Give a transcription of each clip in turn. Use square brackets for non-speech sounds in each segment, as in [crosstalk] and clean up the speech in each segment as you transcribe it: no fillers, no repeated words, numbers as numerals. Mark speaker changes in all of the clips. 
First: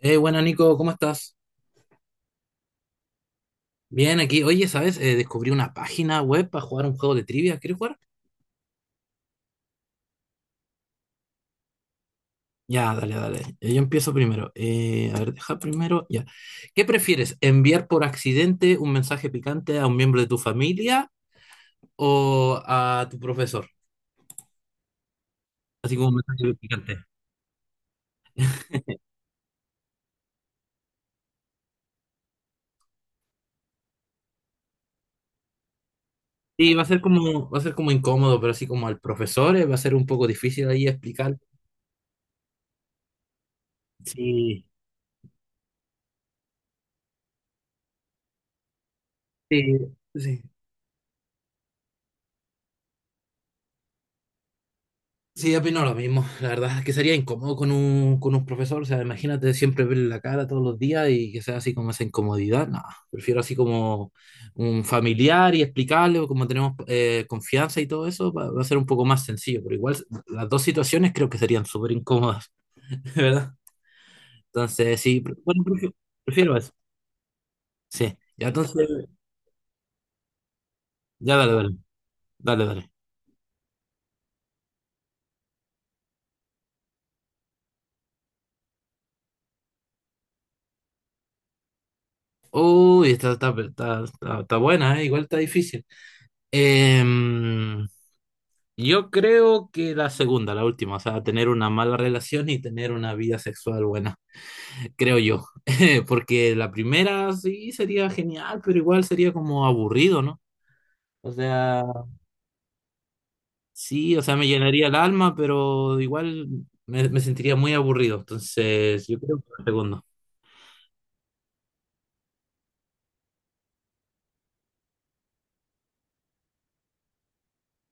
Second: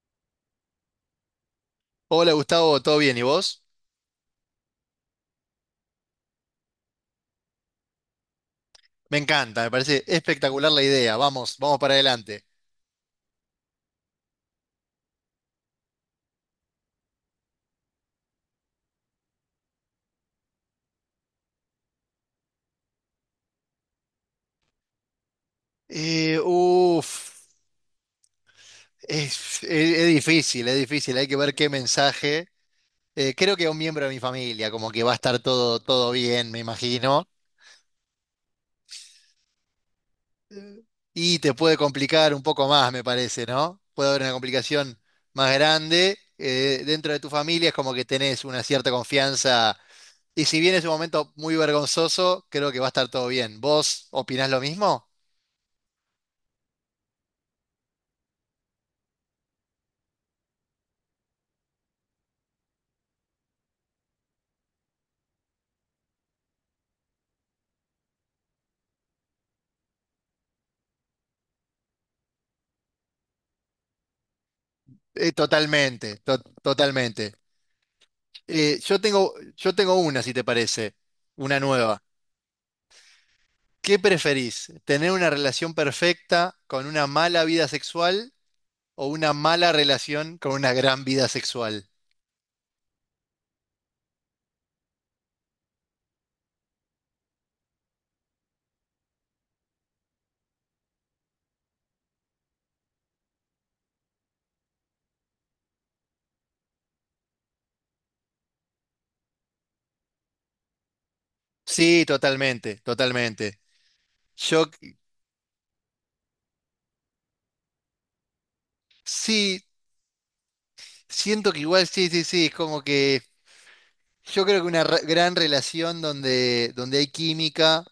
Speaker 1: Bueno, Nico, ¿cómo estás?
Speaker 2: Hola Gustavo, ¿todo bien? ¿Y vos?
Speaker 1: Bien, aquí. Oye, ¿sabes? Descubrí una página web para jugar un juego de trivia. ¿Quieres jugar?
Speaker 2: Me encanta, me parece espectacular la idea. Vamos, vamos para adelante.
Speaker 1: Ya, dale, dale. Yo empiezo primero. A ver, deja primero. Ya. ¿Qué prefieres? ¿Enviar por accidente un mensaje picante a un miembro de tu familia o a tu profesor? Así como un
Speaker 2: Eh,
Speaker 1: mensaje picante.
Speaker 2: uf, es, es- es difícil, es difícil. Hay que ver qué mensaje. Creo que a un miembro de mi familia, como que va a estar todo, todo bien, me
Speaker 1: Sí, va a ser
Speaker 2: imagino.
Speaker 1: como, va a ser como incómodo, pero así como al profesor, va a ser un poco difícil ahí explicar.
Speaker 2: Y te puede complicar un poco más, me parece, ¿no? Puede haber una
Speaker 1: Sí,
Speaker 2: complicación más grande. Dentro de tu familia es como que tenés una cierta confianza.
Speaker 1: sí, sí.
Speaker 2: Y si bien es un momento muy vergonzoso, creo que va a estar todo bien. ¿Vos opinás lo mismo?
Speaker 1: Sí, yo opino lo mismo. La verdad es que sería incómodo con un profesor. O sea, imagínate siempre verle la cara todos los días y que sea así como esa incomodidad. No, prefiero así como un familiar y explicarle, o como tenemos confianza y todo eso, va, va a ser un poco más sencillo. Pero igual las dos situaciones creo que serían súper incómodas, [laughs] ¿verdad? Entonces, sí, bueno, prefiero,
Speaker 2: Totalmente,
Speaker 1: prefiero eso.
Speaker 2: totalmente.
Speaker 1: Sí, ya entonces,
Speaker 2: Yo tengo una, si te parece,
Speaker 1: ya dale,
Speaker 2: una
Speaker 1: dale,
Speaker 2: nueva.
Speaker 1: dale, dale.
Speaker 2: ¿Qué preferís? ¿Tener una relación perfecta con una mala vida sexual o una mala relación con una gran vida sexual?
Speaker 1: Uy, está, está, está, está buena, ¿eh? Igual está difícil. Eh, Yo creo que la segunda, la última, o sea, tener una mala relación y tener una vida sexual buena, [laughs] creo yo. [laughs] Porque la primera sí sería genial, pero igual sería como aburrido, ¿no? O sea,
Speaker 2: Sí, totalmente, totalmente.
Speaker 1: sí, o sea, me
Speaker 2: Yo
Speaker 1: llenaría el
Speaker 2: c-
Speaker 1: alma, pero igual me, me sentiría muy aburrido. Entonces, yo creo que
Speaker 2: sí,
Speaker 1: la segunda,
Speaker 2: siento que igual sí, sí, sí, es como que yo creo que una gran relación donde, donde hay química.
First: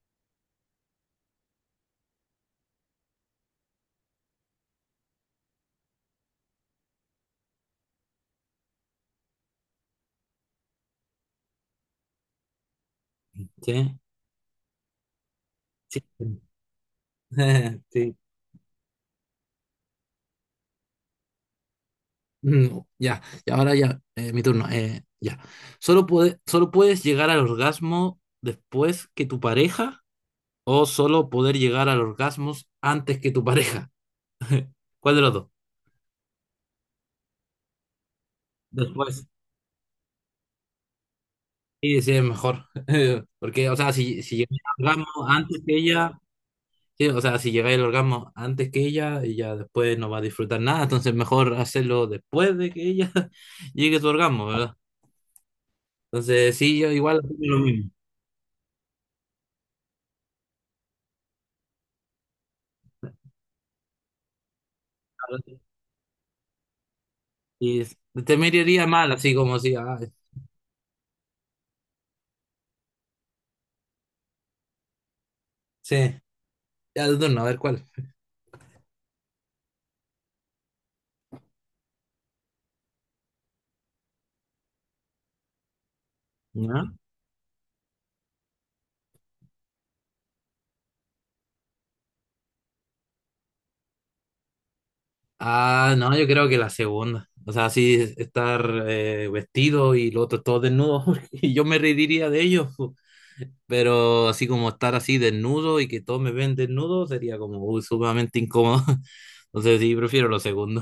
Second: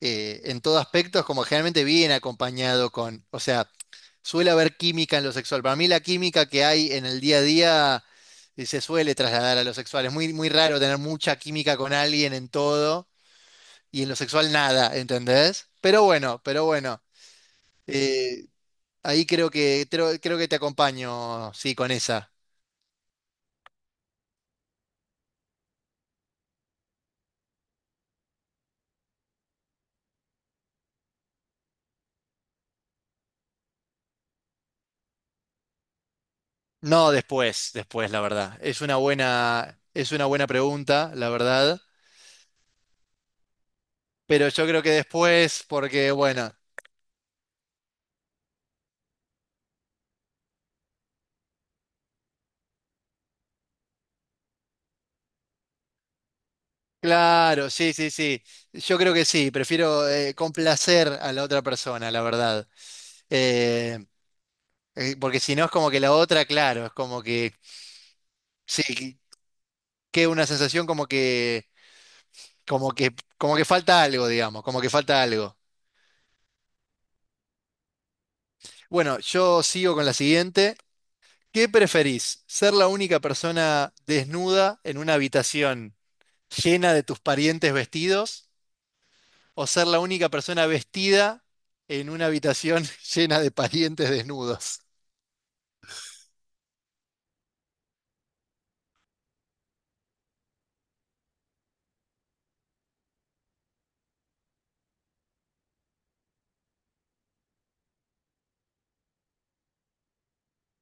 Speaker 2: En todo aspecto, es como generalmente viene acompañado con, o sea, suele haber química en lo sexual. Para mí la química que hay en el día a día se suele trasladar a lo sexual. Es muy, muy raro tener mucha química con alguien en todo
Speaker 1: ¿sí?
Speaker 2: y en lo sexual nada, ¿entendés?
Speaker 1: Sí.
Speaker 2: Pero bueno,
Speaker 1: [laughs] Sí.
Speaker 2: eh, ahí creo que, creo que te acompaño, sí, con esa.
Speaker 1: No, ya, y ahora ya, mi turno, ya. Solo puedes llegar al orgasmo después que tu pareja. O solo poder llegar al orgasmo antes que tu pareja. ¿Cuál de los dos?
Speaker 2: No, después, después, la verdad.
Speaker 1: Después.
Speaker 2: Es una buena pregunta, la verdad.
Speaker 1: Y sí, es mejor. [laughs] Porque, o sea, si, si
Speaker 2: Pero
Speaker 1: llegáis
Speaker 2: yo creo
Speaker 1: al
Speaker 2: que
Speaker 1: orgasmo antes
Speaker 2: después,
Speaker 1: que
Speaker 2: porque
Speaker 1: ella,
Speaker 2: bueno.
Speaker 1: sí, o sea, si llegáis al orgasmo antes que ella después no va a disfrutar nada. Entonces, mejor hacerlo después de que ella [laughs] llegue a su orgasmo, ¿verdad? Entonces, sí, yo igual opino lo
Speaker 2: Claro,
Speaker 1: mismo.
Speaker 2: sí, sí, sí. Yo creo que sí. Prefiero complacer a la otra persona, la verdad. Eh, Porque si no es como que la otra, claro, es como que
Speaker 1: Y te
Speaker 2: sí,
Speaker 1: miraría mal, así como si, ah,
Speaker 2: que una sensación como que, como que falta algo, digamos, como que falta algo.
Speaker 1: sí, ya de turno, a ver cuál.
Speaker 2: Bueno, yo sigo con la siguiente. ¿Qué preferís? ¿Ser la única persona desnuda en una habitación
Speaker 1: ¿Ya?
Speaker 2: llena de tus parientes vestidos, o ser la única persona vestida en una habitación [laughs] llena de parientes desnudos?
Speaker 1: Ah, no, yo creo que la segunda. O sea, sí, estar vestido y lo otro todo desnudo. [laughs] Y yo me reiría de ellos, po. Pero así como estar así desnudo y que todos me ven desnudo sería como uy, sumamente incómodo. [laughs] Entonces sí, prefiero lo segundo.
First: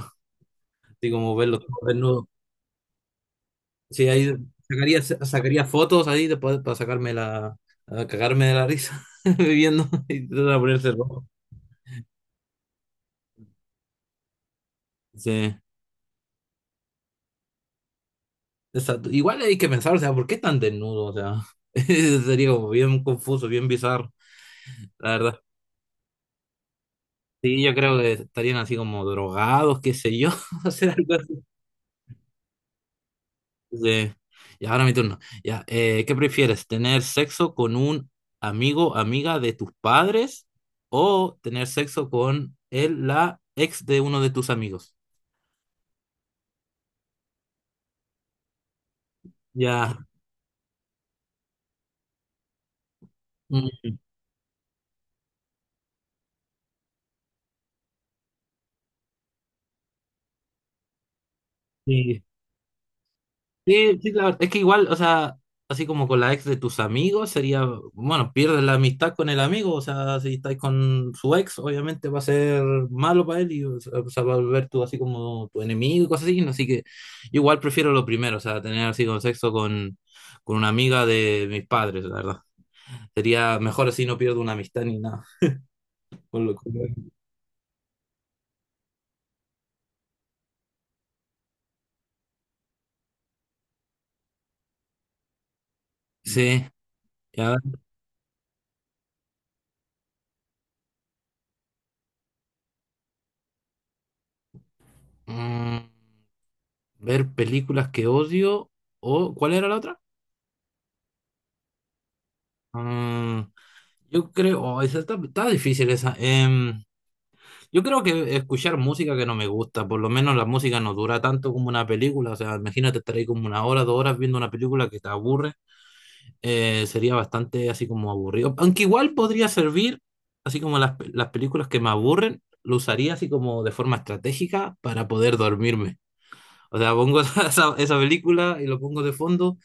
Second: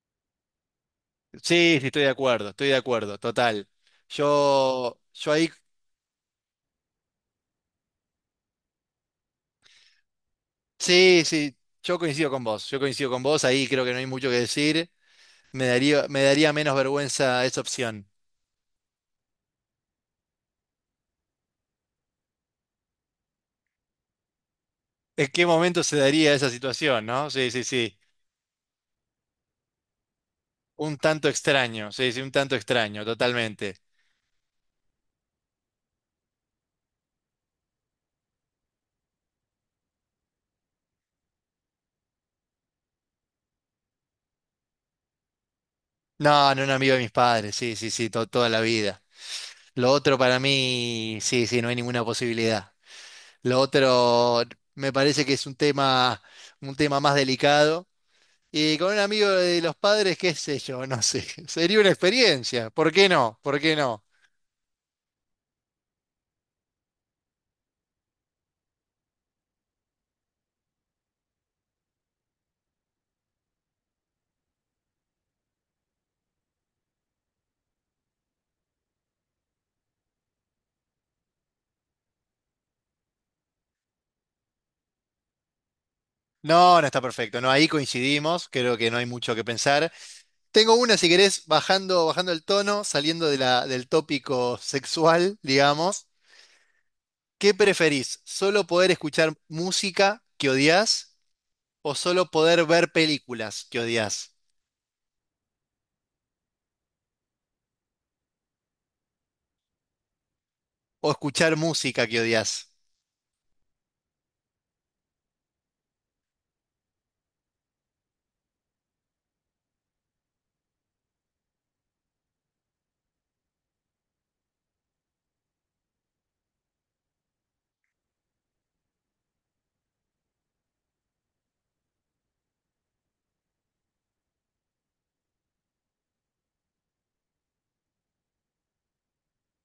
Speaker 1: Así como verlos
Speaker 2: Sí,
Speaker 1: todos
Speaker 2: sí,
Speaker 1: desnudos.
Speaker 2: estoy de acuerdo, total.
Speaker 1: Sí, ahí
Speaker 2: Yo,
Speaker 1: sacaría,
Speaker 2: yo ahí,
Speaker 1: sacaría fotos ahí después para sacarme la, a cagarme de la risa [laughs] viviendo y tratar de ponerse
Speaker 2: sí,
Speaker 1: rojo.
Speaker 2: sí, yo coincido con vos, yo coincido con vos, ahí creo que no hay mucho que decir.
Speaker 1: Sí.
Speaker 2: Me daría menos vergüenza esa opción.
Speaker 1: Exacto. Igual hay que pensar, o sea, ¿por qué tan desnudo? O sea, [laughs] sería como bien confuso, bien bizarro, la
Speaker 2: ¿En
Speaker 1: verdad.
Speaker 2: qué momento se daría esa situación, no? Sí,
Speaker 1: Sí,
Speaker 2: sí,
Speaker 1: yo creo
Speaker 2: sí.
Speaker 1: que estarían así como drogados, qué sé yo, [laughs] o sea,
Speaker 2: Un
Speaker 1: algo
Speaker 2: tanto
Speaker 1: así.
Speaker 2: extraño, sí, sí, un tanto extraño, totalmente.
Speaker 1: Sí. Y ahora mi turno. Ya, ¿qué prefieres? ¿Tener sexo con un amigo, amiga de tus padres o tener sexo con él, la ex de uno de tus amigos?
Speaker 2: No, no, un amigo de mis padres, sí, sí, sí, toda la vida. Lo
Speaker 1: Ya.
Speaker 2: otro para mí, sí, sí, no hay ninguna posibilidad. Lo
Speaker 1: Mm,
Speaker 2: otro me parece que es un tema más delicado. Y con un amigo de los padres, qué sé yo, no sé. [laughs] Sería una
Speaker 1: sí.
Speaker 2: experiencia. ¿Por qué no? ¿Por qué
Speaker 1: Sí,
Speaker 2: no?
Speaker 1: sí, claro. Es que igual, o sea, así como con la ex de tus amigos, sería, bueno, pierdes la amistad con el amigo, o sea, si estáis con su ex, obviamente va a ser malo para él y o sea, va a volver tú así como tu enemigo y cosas así, ¿no? Así que yo igual prefiero lo primero, o sea, tener así con sexo con una amiga de mis padres, la verdad. Sería mejor así, no pierdo una amistad ni nada. Con lo- con
Speaker 2: No,
Speaker 1: lo-
Speaker 2: no está perfecto. No, ahí coincidimos. Creo que no hay mucho que pensar. Tengo una, si querés, bajando, bajando el tono, saliendo de la, del tópico sexual, digamos.
Speaker 1: Sí,
Speaker 2: ¿Qué
Speaker 1: ya.
Speaker 2: preferís? ¿Solo poder escuchar música que odias o solo poder ver películas que odias?
Speaker 1: Mm, ver películas que odio o, ¿cuál era la otra?
Speaker 2: O escuchar música que odias.
Speaker 1: Mm, yo creo, oh, esa está, está difícil esa. Yo creo que escuchar música que no me gusta, por lo menos la música no dura tanto como una película, o sea, imagínate estar ahí como una hora, dos horas viendo una película que te aburre, sería bastante así como aburrido. Aunque igual podría servir, así como las películas que me aburren, lo usaría así como de forma estratégica para poder dormirme. O sea, pongo [laughs] esa película y lo pongo de fondo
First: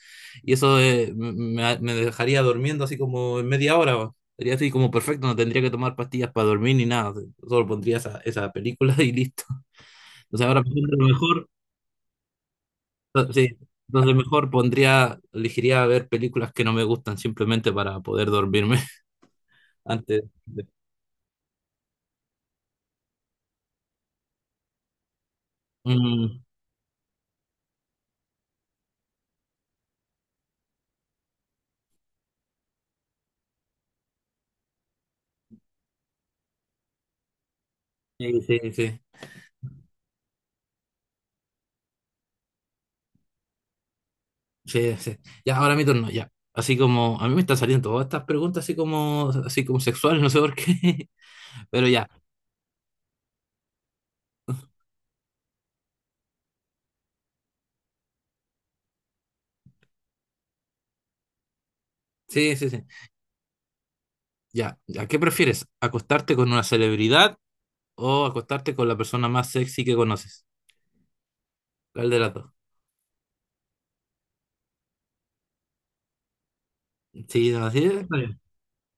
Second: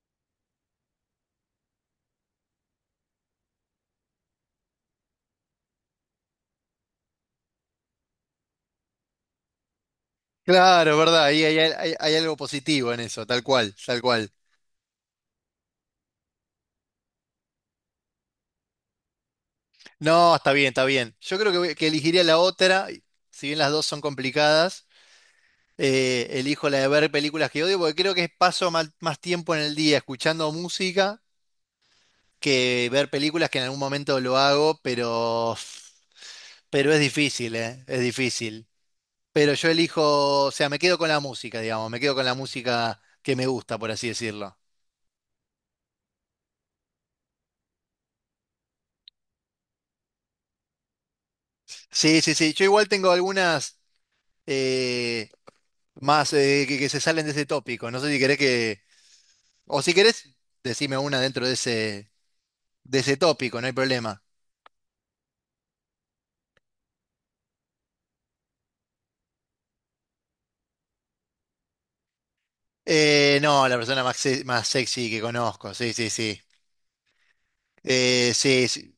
Speaker 1: y eso me, me dejaría durmiendo así como en media hora, weón. Sería así como perfecto, no tendría que tomar pastillas para dormir ni nada. Solo pondría esa, esa película [laughs] y listo. O sea, ahora pienso
Speaker 2: Claro,
Speaker 1: lo
Speaker 2: verdad, ahí
Speaker 1: mejor,
Speaker 2: hay, hay algo positivo en eso, tal
Speaker 1: sí,
Speaker 2: cual, tal
Speaker 1: entonces
Speaker 2: cual.
Speaker 1: mejor pondría, elegiría ver películas que no me gustan simplemente para poder dormirme [laughs] antes
Speaker 2: No, está
Speaker 1: de...
Speaker 2: bien, está bien. Yo creo que, que elegiría la otra, si bien las dos son complicadas,
Speaker 1: Mm,
Speaker 2: elijo la de ver películas que odio, porque creo que paso más tiempo en el día escuchando música que ver películas que en algún momento lo hago, pero es difícil, es
Speaker 1: sí, sí,
Speaker 2: difícil.
Speaker 1: sí,
Speaker 2: Pero yo elijo, o sea, me quedo con la música, digamos, me quedo con la música que me gusta, por así decirlo.
Speaker 1: sí, sí. Ya, ahora mi turno, ya. Así como, a mí me están saliendo todas estas preguntas así como sexuales, [laughs] no sé por qué. [laughs] Pero ya.
Speaker 2: Sí, sí, sí, yo igual tengo algunas... eh, más, que se salen de ese tópico. No sé si querés que, o si querés, decime una dentro
Speaker 1: Sí, sí, sí.
Speaker 2: de ese tópico, no hay problema.
Speaker 1: Ya, ¿a qué prefieres? ¿Acostarte con una celebridad o acostarte con la persona más sexy que conoces? ¿Cuál de las dos?
Speaker 2: No, la persona más, más sexy que conozco, sí, sí, sí.
Speaker 1: Sí, no, sí, está
Speaker 2: Eh,
Speaker 1: bien.
Speaker 2: sí, sí,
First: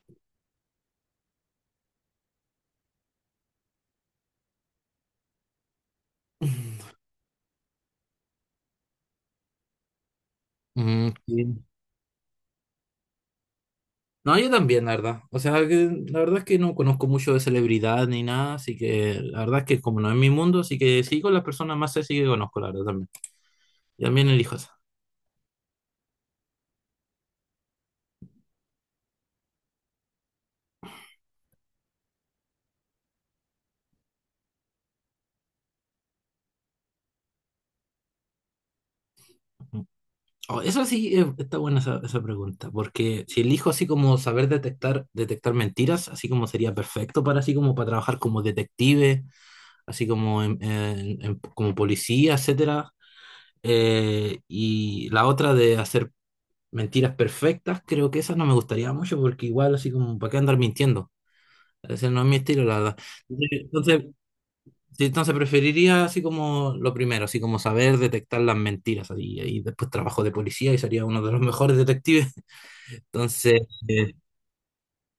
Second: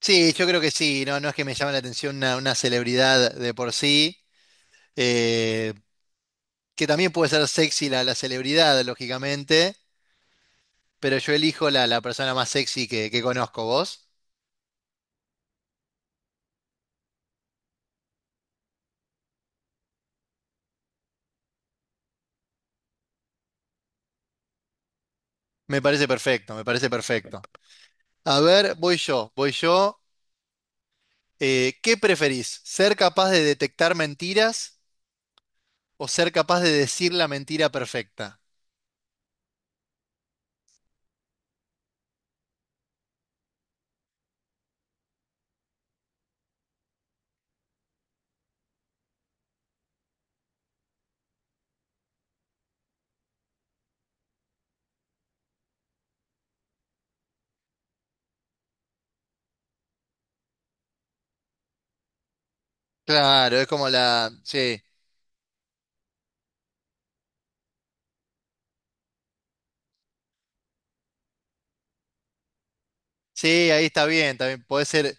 Speaker 2: sí, yo creo que sí, no, no es que me llame la atención una celebridad de por sí, eh, que también puede ser sexy la, la celebridad, lógicamente,
Speaker 1: Mm,
Speaker 2: pero yo
Speaker 1: sí.
Speaker 2: elijo la, la persona más sexy que conozco, vos.
Speaker 1: No, yo también, la verdad. O sea, que la verdad es que no conozco mucho de celebridad ni nada, así que la verdad es que como no es mi mundo, así que sí con las personas más sexy que conozco, la verdad también. Y también elijo esa.
Speaker 2: Me parece perfecto, me parece perfecto. A ver, voy yo, voy yo. ¿Qué preferís? ¿Ser capaz de detectar mentiras o ser capaz de decir la mentira perfecta?
Speaker 1: Mm. Oh, eso sí, está buena esa, esa pregunta, porque si elijo así como saber detectar, detectar mentiras, así como sería perfecto para así como para trabajar como detective así como, como policía, etcétera. Y la otra de hacer mentiras perfectas, creo que esa no me gustaría mucho porque igual así como, ¿para qué andar mintiendo? Ese no es mi estilo, la verdad.
Speaker 2: Claro, es como
Speaker 1: Entonces,
Speaker 2: la... Sí,
Speaker 1: sí, entonces preferiría así como lo primero, así como saber detectar las mentiras así, y después trabajo de policía y sería uno de los mejores detectives. [laughs] Entonces,
Speaker 2: sí, ahí está
Speaker 1: eh,
Speaker 2: bien, también puede ser...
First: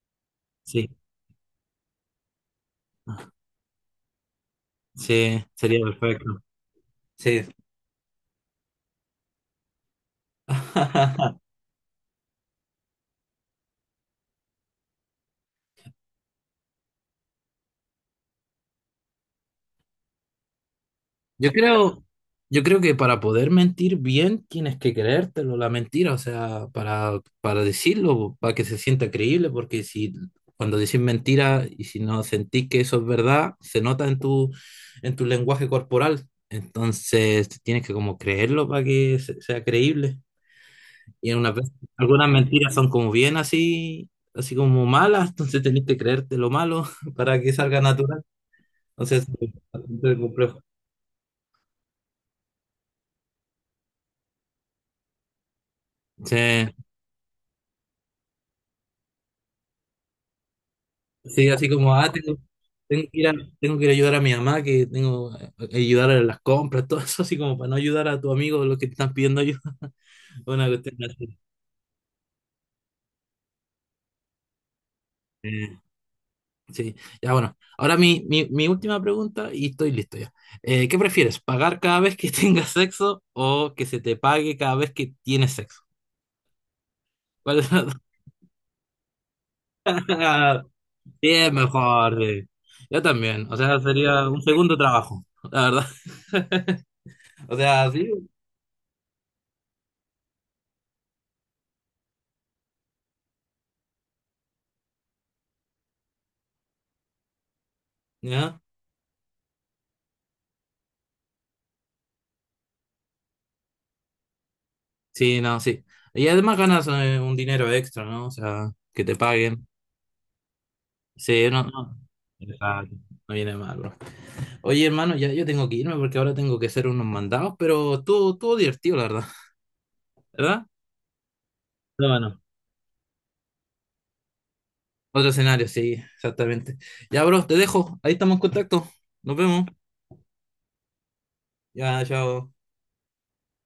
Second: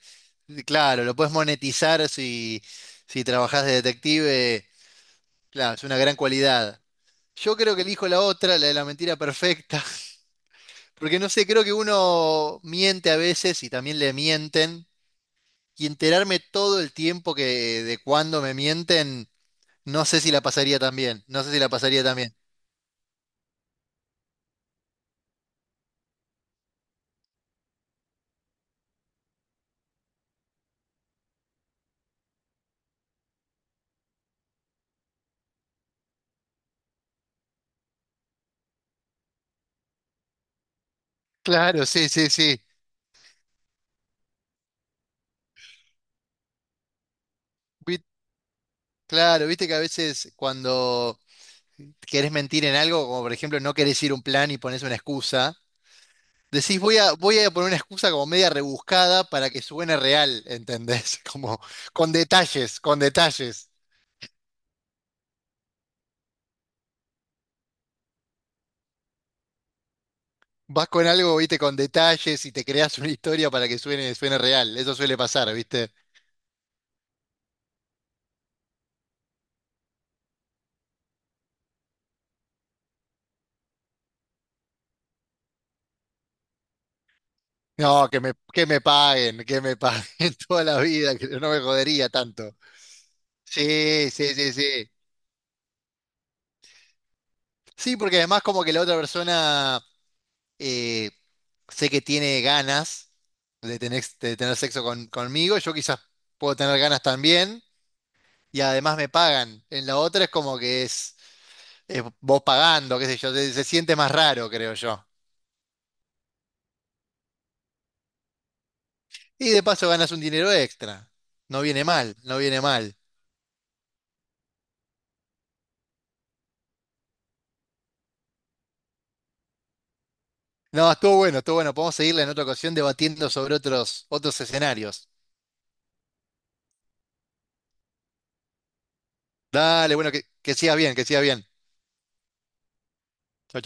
Speaker 1: sí,
Speaker 2: Claro, lo puedes monetizar si, si trabajás de detective.
Speaker 1: sí,
Speaker 2: Claro,
Speaker 1: sería
Speaker 2: es una gran
Speaker 1: perfecto.
Speaker 2: cualidad.
Speaker 1: Sí.
Speaker 2: Yo creo que elijo la otra, la de la mentira perfecta, [laughs] porque no
Speaker 1: [laughs]
Speaker 2: sé, creo que uno miente a veces y también le mienten, y enterarme todo el tiempo que de cuándo me mienten. No sé si la pasaría tan bien, no
Speaker 1: Yo
Speaker 2: sé si la
Speaker 1: creo,
Speaker 2: pasaría tan bien.
Speaker 1: yo creo que para poder mentir bien tienes que creértelo, la mentira, o sea, para decirlo, para que se sienta creíble, porque si cuando decís mentira y si no sentís que eso es verdad, se nota en tu lenguaje corporal. Entonces tienes que como creerlo para que sea creíble. Y
Speaker 2: Claro, sí,
Speaker 1: algunas
Speaker 2: sí, sí.
Speaker 1: mentiras son como bien así, así como malas, entonces tenés que creerte lo malo [laughs] para que salga
Speaker 2: Vi-
Speaker 1: natural. Entonces,
Speaker 2: claro,
Speaker 1: es
Speaker 2: viste que a
Speaker 1: bastante
Speaker 2: veces
Speaker 1: complejo.
Speaker 2: cuando querés mentir en algo, como por ejemplo no querés ir a un plan y pones una excusa,
Speaker 1: Sí.
Speaker 2: decís voy a, voy a poner una excusa como media rebuscada para que suene real, ¿entendés? [laughs]
Speaker 1: Sí,
Speaker 2: Como
Speaker 1: así como, ah,
Speaker 2: con
Speaker 1: tengo,
Speaker 2: detalles, con
Speaker 1: tengo que ir a,
Speaker 2: detalles.
Speaker 1: tengo que ir a ayudar a mi mamá, que tengo que ayudar a las compras, [laughs] todo eso, así como para no ayudar a tu amigo los que te están pidiendo ayuda. [laughs] Una
Speaker 2: Vas
Speaker 1: cuestión
Speaker 2: con algo,
Speaker 1: así.
Speaker 2: viste, con detalles y te creas una historia para que suene, suene real. Eso suele pasar,
Speaker 1: Eh,
Speaker 2: ¿viste?
Speaker 1: sí, ya bueno. Ahora mi, mi, mi última pregunta y estoy listo ya. ¿Qué prefieres? ¿Pagar cada vez que [laughs] tengas sexo o que se te pague cada vez que tienes sexo? ¿Cuál es la...
Speaker 2: No, que me paguen [laughs] toda
Speaker 1: [laughs]
Speaker 2: la vida, que
Speaker 1: Sí,
Speaker 2: no
Speaker 1: es
Speaker 2: me jodería
Speaker 1: mejor, sí.
Speaker 2: tanto.
Speaker 1: Yo también. O sea,
Speaker 2: Sí,
Speaker 1: sería
Speaker 2: sí,
Speaker 1: un
Speaker 2: sí,
Speaker 1: segundo
Speaker 2: sí.
Speaker 1: trabajo, la verdad. [laughs] O sea,
Speaker 2: Sí,
Speaker 1: sí.
Speaker 2: porque además como que la otra persona eh, sé que tiene ganas de tener sexo conmigo, yo quizás puedo tener ganas también,
Speaker 1: Ya.
Speaker 2: y además me pagan. En la otra es como que es vos pagando, qué sé yo, se siente más raro, creo yo.
Speaker 1: Sí, no, sí. Y además ganas un dinero extra, ¿no? O sea, que te
Speaker 2: Y de
Speaker 1: paguen.
Speaker 2: paso ganas un dinero extra.
Speaker 1: Sí,
Speaker 2: No
Speaker 1: no,
Speaker 2: viene
Speaker 1: no.
Speaker 2: mal, no viene
Speaker 1: Exacto.
Speaker 2: mal.
Speaker 1: No viene mal, bro. Oye, hermano, ya yo tengo que irme porque ahora tengo que hacer unos mandados, pero estuvo, estuvo divertido, la verdad. [laughs] ¿Verdad?
Speaker 2: No, estuvo bueno, estuvo bueno. Podemos
Speaker 1: No,
Speaker 2: seguirla en
Speaker 1: bueno.
Speaker 2: otra ocasión debatiendo sobre otros, otros escenarios.
Speaker 1: Otro escenario, sí, exactamente. Ya, bro, te dejo. Ahí estamos en contacto. Nos vemos.
Speaker 2: Dale, bueno, que sigas bien, que sigas bien.
Speaker 1: Ya, chao.
Speaker 2: Chau,